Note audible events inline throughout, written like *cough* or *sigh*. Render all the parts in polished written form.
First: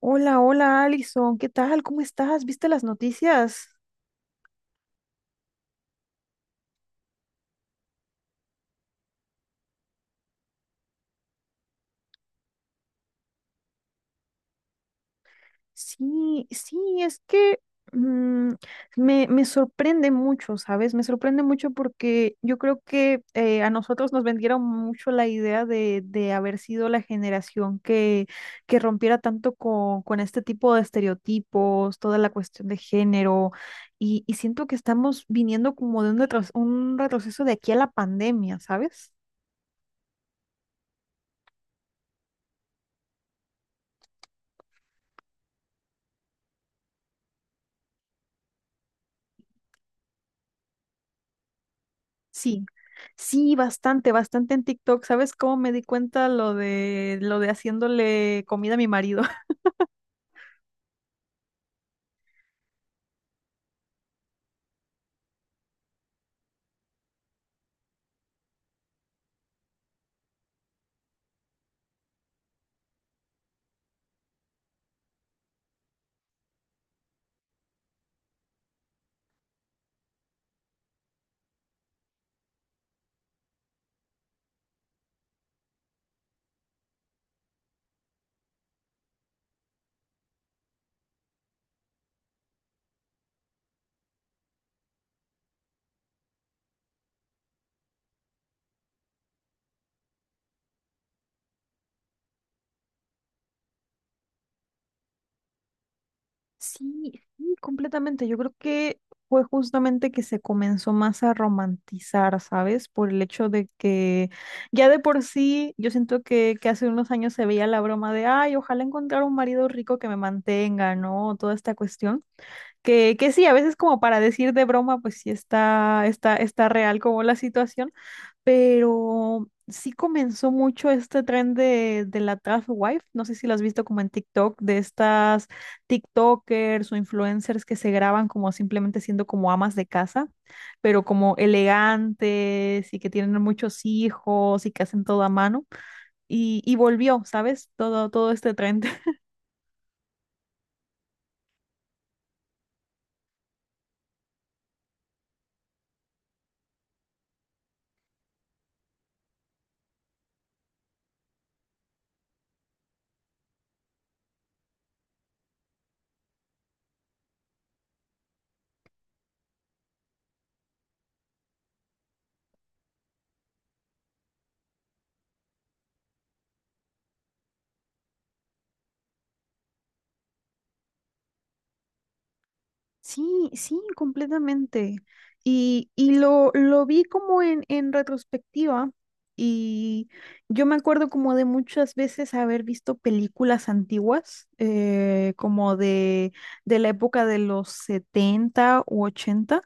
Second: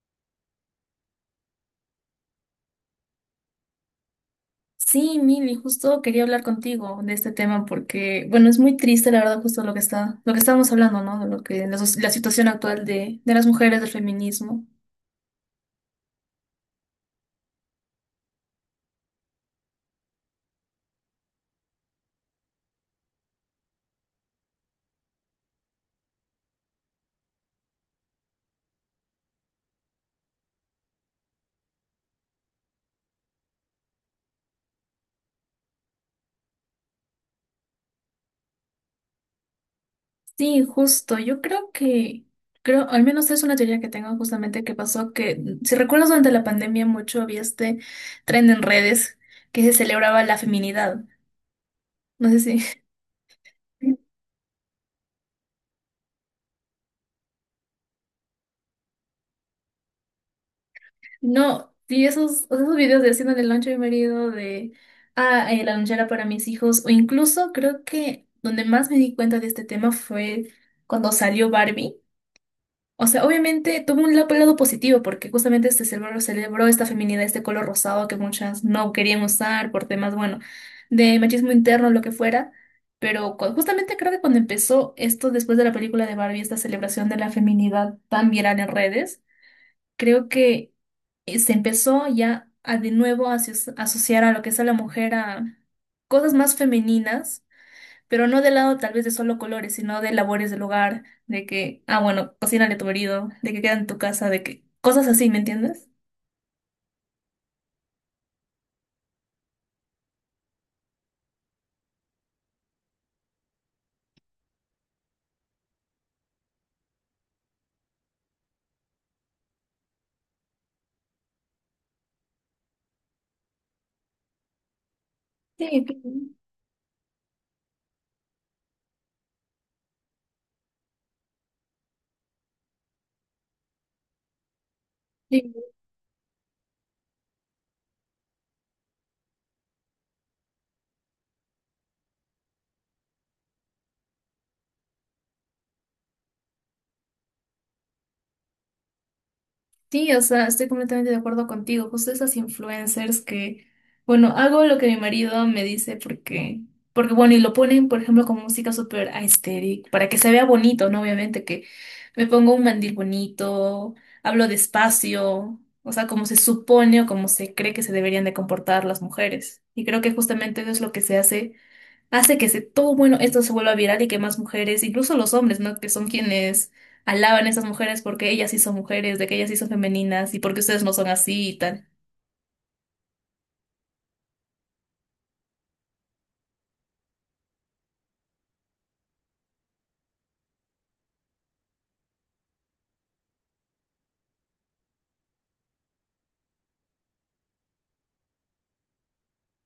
Hola, hola, Alison, ¿qué tal? ¿Cómo estás? ¿Viste las noticias? Sí, Mili, justo quería hablar contigo de este tema porque, bueno, es muy triste, la verdad, justo lo que estábamos hablando, ¿no? De lo que, la, soc- La situación actual de las mujeres, del feminismo. Sí, sí, es que mm, me sorprende mucho, ¿sabes? Me sorprende mucho porque yo creo que a nosotros nos vendieron mucho la idea de haber sido la generación que rompiera tanto con este tipo de estereotipos, toda la cuestión de género, y siento que estamos viniendo como de un, un retroceso de aquí a la pandemia, ¿sabes? Sí, justo. Yo creo, al menos es una teoría que tengo, justamente que pasó que, si recuerdas, durante la pandemia mucho había este trend en redes que se celebraba la feminidad. No sé Sí, si. sí, *laughs* bastante, bastante en TikTok. ¿Sabes cómo me di cuenta lo de haciéndole comida a mi marido? *laughs* No, y esos, o sea, esos videos de haciendo el lonche a mi marido, la lonchera para mis hijos, o incluso creo que donde más me di cuenta de este tema fue cuando salió Barbie. O sea, obviamente tuvo un lado positivo, porque justamente este cerebro celebró esta feminidad, este color rosado que muchas no querían usar por temas, bueno, de machismo interno, lo que fuera. Pero justamente creo que cuando empezó esto, después de la película de Barbie, esta celebración de la feminidad tan viral en redes, creo que se empezó ya a de nuevo a asociar a lo que es a la mujer a cosas más femeninas, pero no del lado tal vez de solo colores, sino de labores del hogar, de que, ah, bueno, cocínale a tu marido, de que queda en tu casa, de que cosas así, ¿me entiendes? Sí, sí, completamente. Yo creo que fue justamente que se comenzó más a romantizar, ¿sabes? Por el hecho de que ya de por sí, yo siento que hace unos años se veía la broma de, ay, ojalá encontrar un marido rico que me mantenga, ¿no? Toda esta cuestión. Que sí, a veces como para decir de broma, pues sí Sí, claro. está, está, está real como la situación, pero sí comenzó mucho este tren de la trap wife. No sé si lo has visto como en TikTok, de estas Sí, TikTokers o influencers que se graban como simplemente siendo como amas de casa, pero como elegantes y que tienen muchos hijos y que hacen todo a mano. Y volvió, ¿sabes? Todo, todo este tren. sí, o sea, estoy completamente de acuerdo contigo. Justo esas influencers que, bueno, hago lo que mi marido me dice porque bueno, y lo ponen, por ejemplo, con música súper aesthetic, para que se vea bonito, ¿no? Obviamente que me pongo un mandil bonito, hablo despacio, o sea, como se supone o como se cree que se deberían de comportar las mujeres. Y creo que justamente eso es lo que se hace hace que se, todo bueno, esto se vuelva viral y que más mujeres, incluso los hombres, ¿no? Que son quienes alaban a esas mujeres porque ellas sí son mujeres, de que ellas sí son femeninas, y porque ustedes no son así y tal. Sí, sí, completamente. Y lo vi como en retrospectiva y yo me acuerdo como de muchas veces haber visto películas antiguas, como de la época de los 70 u 80.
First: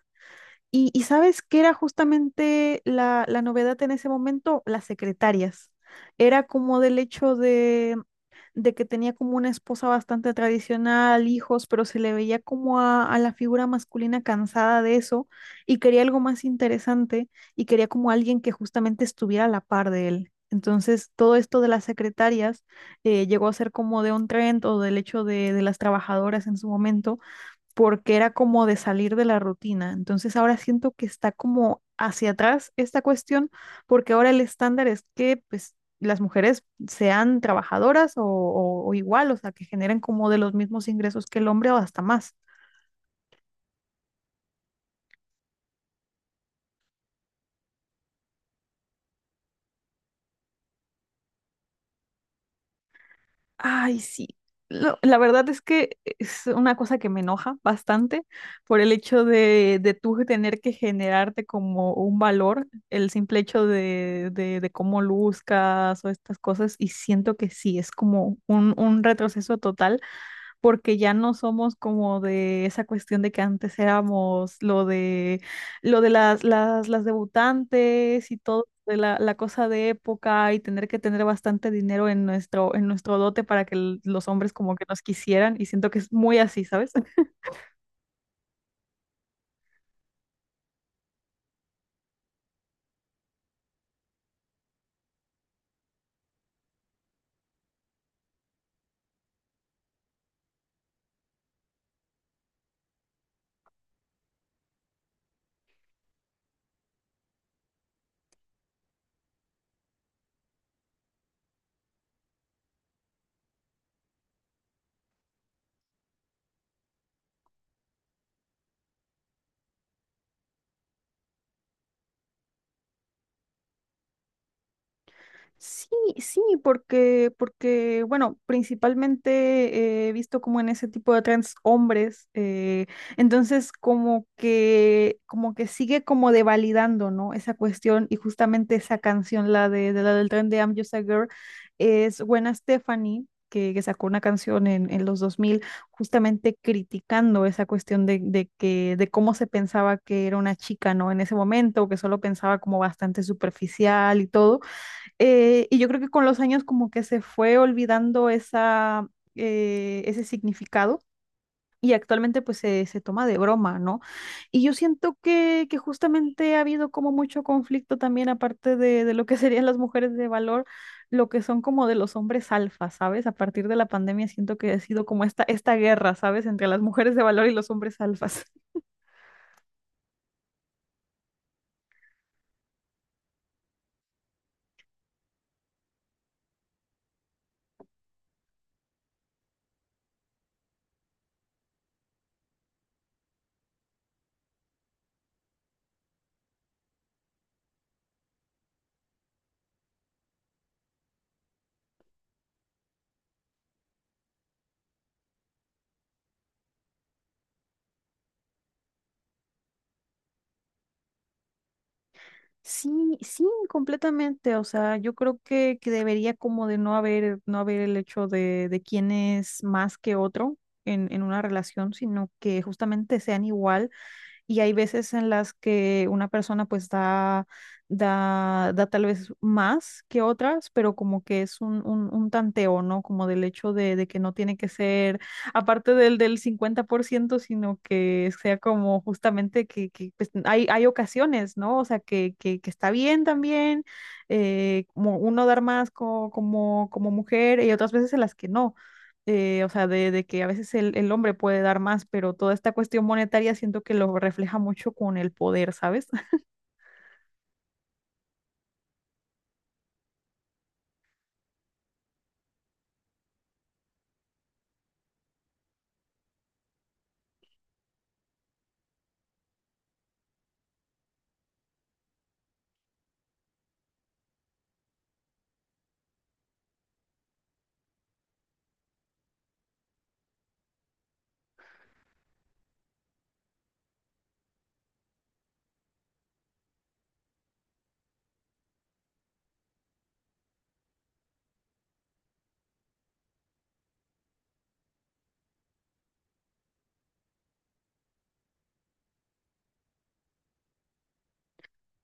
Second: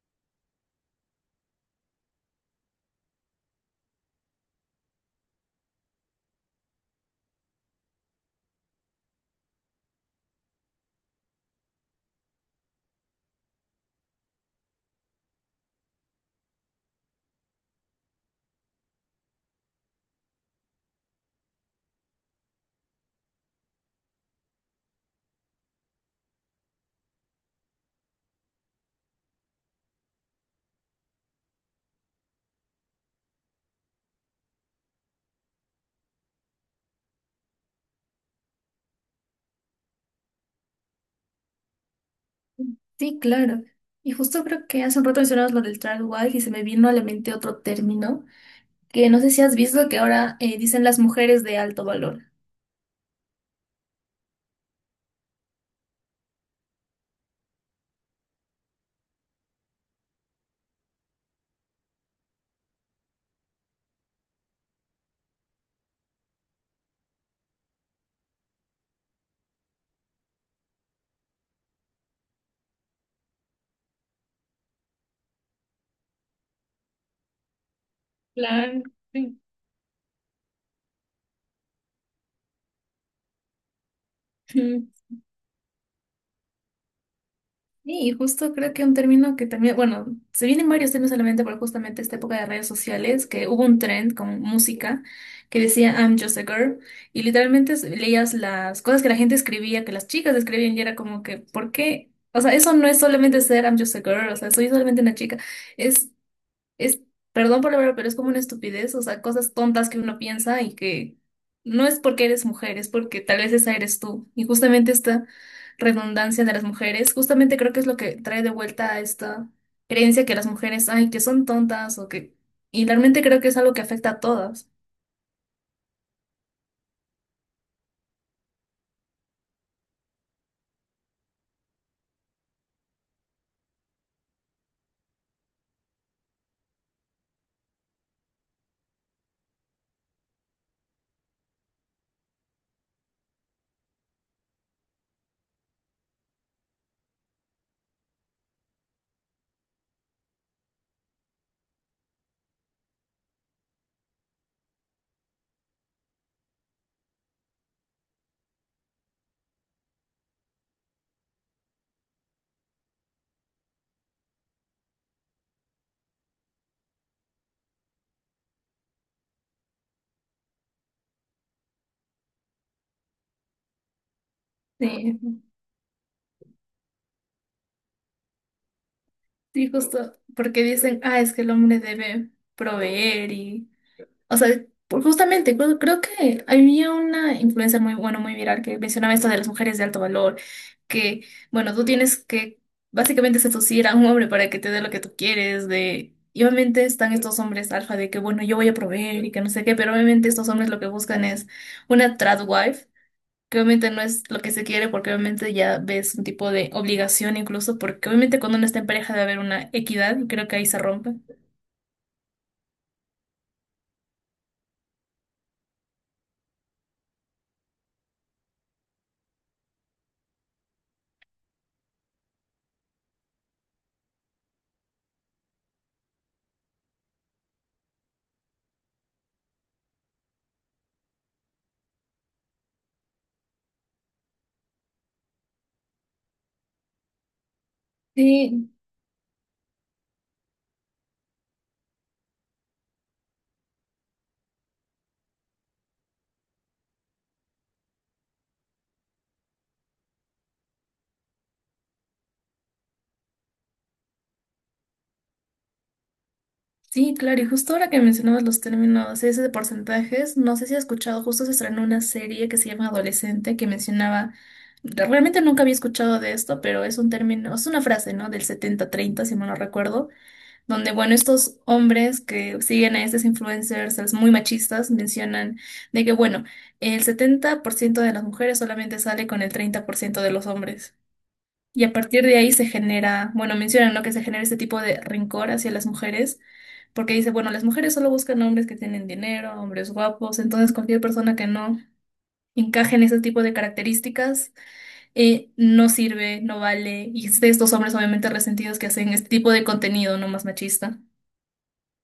Y ¿sabes qué era justamente la, la novedad en ese momento? Las secretarias. Era como del hecho de que tenía como una esposa bastante tradicional, hijos, pero se le veía como a la figura masculina cansada de eso y quería algo más interesante y quería como alguien que justamente estuviera a la par de él. Entonces, todo esto de las secretarias llegó a ser como de un trend o del hecho de las trabajadoras en su momento, porque era como de salir de la rutina. Entonces ahora siento que está como hacia atrás esta cuestión, porque ahora el estándar es que pues las mujeres sean trabajadoras o igual, o sea, que generen como de los mismos ingresos que el hombre o hasta más. Sí, claro. Y justo creo que hace un rato mencionabas lo del tradwife, y se me vino a la mente otro término que no sé si has visto que ahora dicen, las mujeres de alto valor. Ay, sí. La verdad es que es una cosa que me enoja bastante por el hecho de tú tener que generarte como un valor, el simple hecho de cómo luzcas o estas cosas, y siento que sí, es como un retroceso total porque ya no somos como de esa cuestión de que antes éramos lo de las debutantes y todo Claro, de la, la cosa de época y tener que tener bastante dinero en nuestro dote para que los hombres como que sí. nos quisieran y siento que es muy así, ¿sabes? Sí, y justo creo que un término que también, bueno, se vienen varios términos solamente por justamente esta época de redes sociales, que hubo un trend con música que decía I'm just a girl, y literalmente leías las cosas que la gente escribía, que las chicas escribían, y era como que, ¿por qué? O sea, eso no es solamente ser I'm just a girl, o sea, soy solamente una chica, es es, perdón por la verdad, pero es como una estupidez, o sea, cosas tontas que uno piensa y que no es porque eres mujer, es porque tal vez esa eres tú. Y justamente esta redundancia de las mujeres, justamente creo que es lo que trae de vuelta a esta creencia que las mujeres, ay, que son tontas o que... Y realmente creo que es algo que afecta a todas. Sí, sí, porque, porque, bueno, principalmente he visto como en ese tipo de trans hombres, entonces como que sigue como devalidando, ¿no? Esa cuestión y justamente esa canción, la de la del tren de I'm Just a Girl, es Gwen Stefani, que sacó una canción en los 2000 justamente criticando esa cuestión de que, de cómo se pensaba que era una chica, ¿no? En ese momento, que solo pensaba como bastante superficial y todo. Y yo creo que con los años como que se fue olvidando esa, ese significado y actualmente pues se toma de broma, ¿no? Y yo siento que justamente ha habido como mucho conflicto también aparte de lo que *laughs* serían las mujeres de valor, lo que son como de los hombres alfa, ¿sabes? A partir de la pandemia siento que ha sido Sí, como esta guerra, ¿sabes? Entre las mujeres de valor y los hombres alfas. sí, justo porque dicen, ah, es que el hombre debe proveer y o sea, justamente, creo que había una influencer muy, bueno, muy viral, que mencionaba esto de las mujeres de alto valor, que, bueno, tú tienes que básicamente seducir a un hombre para que te dé lo que tú quieres, de... Y obviamente están estos hombres alfa de que, bueno, yo voy a proveer y que no sé qué, pero obviamente estos hombres lo que buscan es una trad wife, que obviamente no es lo que se quiere, porque obviamente ya ves un tipo de obligación incluso, porque obviamente cuando uno está en pareja debe haber una equidad y creo que ahí se rompe. Sí, sí, completamente. O sea, yo creo que debería como de no haber, no haber el hecho de quién es más que otro en una relación, sino que justamente sean igual y hay veces en las que una persona pues da, da tal vez más que otras, pero como que es un tanteo, ¿no? Como del hecho de que no tiene que ser aparte del, del 50%, sino que sea Sí, como justamente que, pues, hay ocasiones, ¿no? O sea, que está bien también, como uno dar más como, como mujer y otras veces en las que no o sea, de que a veces el hombre puede dar más, pero toda esta cuestión monetaria siento que lo refleja mucho con el poder, ¿sabes? *laughs* sí, claro, y justo ahora que mencionabas los términos ese de porcentajes, no sé si has escuchado, justo se estrenó una serie que se llama Adolescente, que mencionaba, realmente nunca había escuchado de esto, pero es un término, es una frase, ¿no? Del 70-30, si mal no recuerdo, donde, bueno, estos hombres que siguen a estos influencers es muy machistas, mencionan de que, bueno, el 70% de las mujeres solamente sale con el 30% de los hombres. Y a partir de ahí se genera, bueno, mencionan, ¿no? Que se genera este tipo de rencor hacia las mujeres, porque dice, bueno, las mujeres solo buscan hombres que tienen dinero, hombres guapos, entonces cualquier persona que no encaje en ese tipo de características no sirve, no vale. Y es de estos hombres obviamente resentidos que hacen este tipo de contenido, no más machista.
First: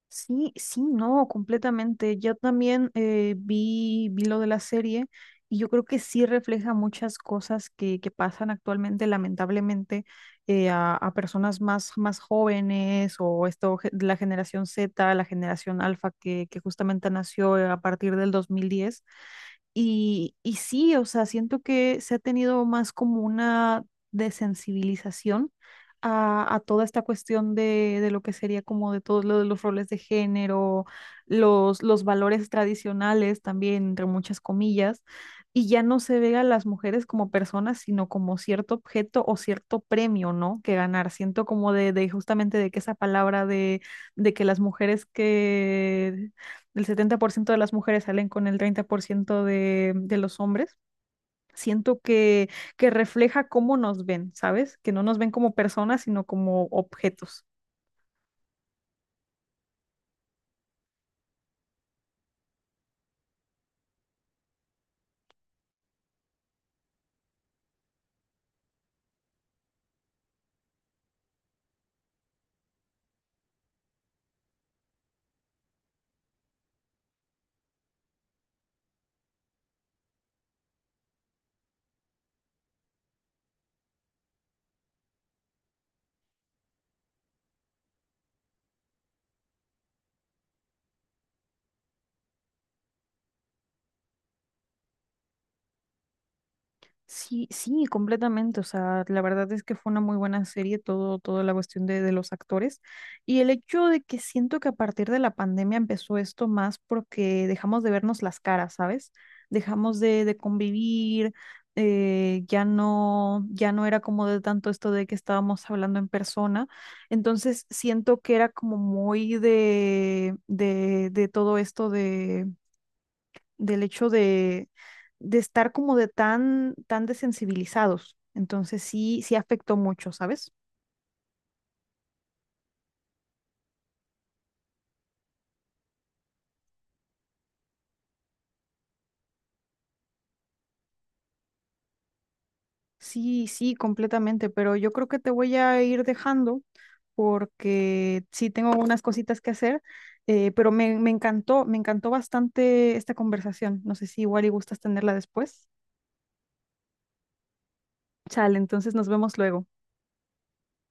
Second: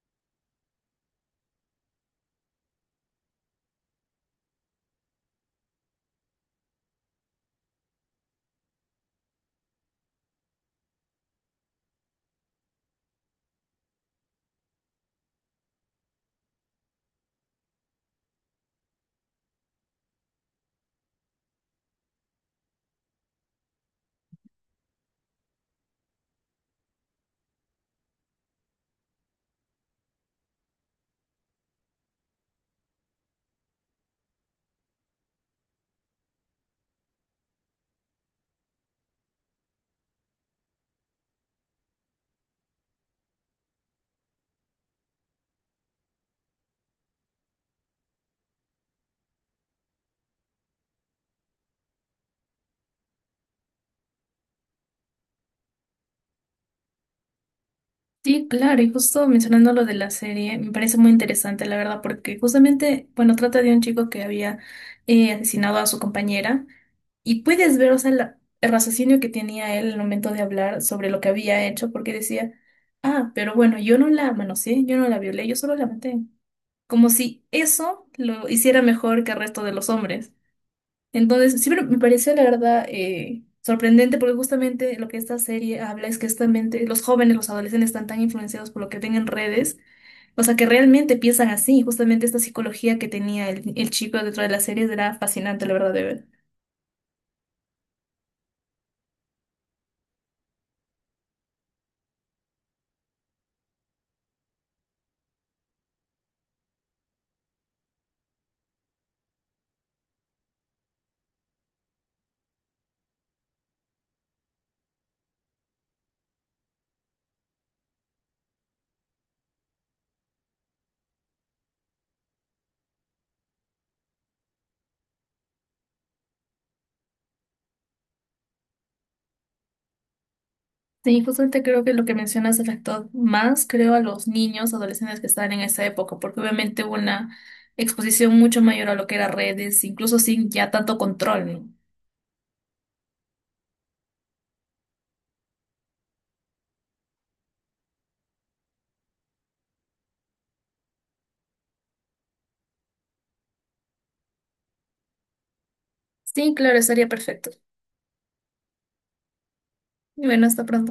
Sí, sí, no, completamente. Yo también vi lo de la serie y yo creo que sí refleja muchas cosas que pasan actualmente, lamentablemente, a personas más, más jóvenes o esto, la generación Z, la generación Alfa que justamente nació a partir del 2010. Y sí, o sea, siento que se ha tenido más como una desensibilización a toda esta cuestión de lo que sería como de todos lo de los roles de género, los valores tradicionales también, entre muchas comillas, y ya no se ve a las mujeres como personas, sino como cierto objeto o cierto premio, ¿no? Que ganar. Siento como de justamente de que esa palabra de que las mujeres que el 70% de las mujeres salen con el 30% de los hombres. Siento que refleja cómo nos ven, ¿sabes? Que no nos ven como personas, sino como objetos. Sí, claro, y justo mencionando lo de la serie, me parece muy interesante, la verdad, porque justamente, bueno, trata de un chico que había asesinado a su compañera, y puedes ver, o sea, el raciocinio que tenía él al momento de hablar sobre lo que había hecho, porque decía, ah, pero bueno, yo no la manoseé, yo no la violé, yo solo la maté. Como si eso lo hiciera mejor que el resto de los hombres. Entonces, siempre me pareció, la verdad, sorprendente, porque justamente lo que esta serie habla es que justamente los jóvenes, los adolescentes están tan influenciados por lo que ven en redes, o sea, que realmente piensan así. Justamente esta psicología que tenía el chico dentro de la serie era fascinante, la verdad, de ver. Sí, sí, completamente. O sea, la verdad es que fue una muy buena serie, todo, toda la cuestión de los actores. Y el hecho de que siento que a partir de la pandemia empezó esto más porque dejamos de vernos las caras, ¿sabes? Dejamos de convivir, ya no, ya no era como de tanto esto de que estábamos hablando en persona. Entonces siento que era como muy de todo esto del hecho de estar como de tan, tan desensibilizados. Entonces sí, sí afectó mucho, ¿sabes? Sí, justamente creo que lo que mencionas afectó más, creo, a los niños, adolescentes que estaban en esa época, porque obviamente hubo una exposición mucho mayor a lo que era redes, incluso sin ya tanto control, ¿no? Sí, sí, completamente, pero yo creo que te voy a ir dejando porque sí tengo unas cositas que hacer, pero me encantó, me encantó bastante esta conversación. No sé si igual y gustas tenerla después. Sí, claro, estaría perfecto. Chale, entonces nos vemos luego. Y bueno, hasta pronto.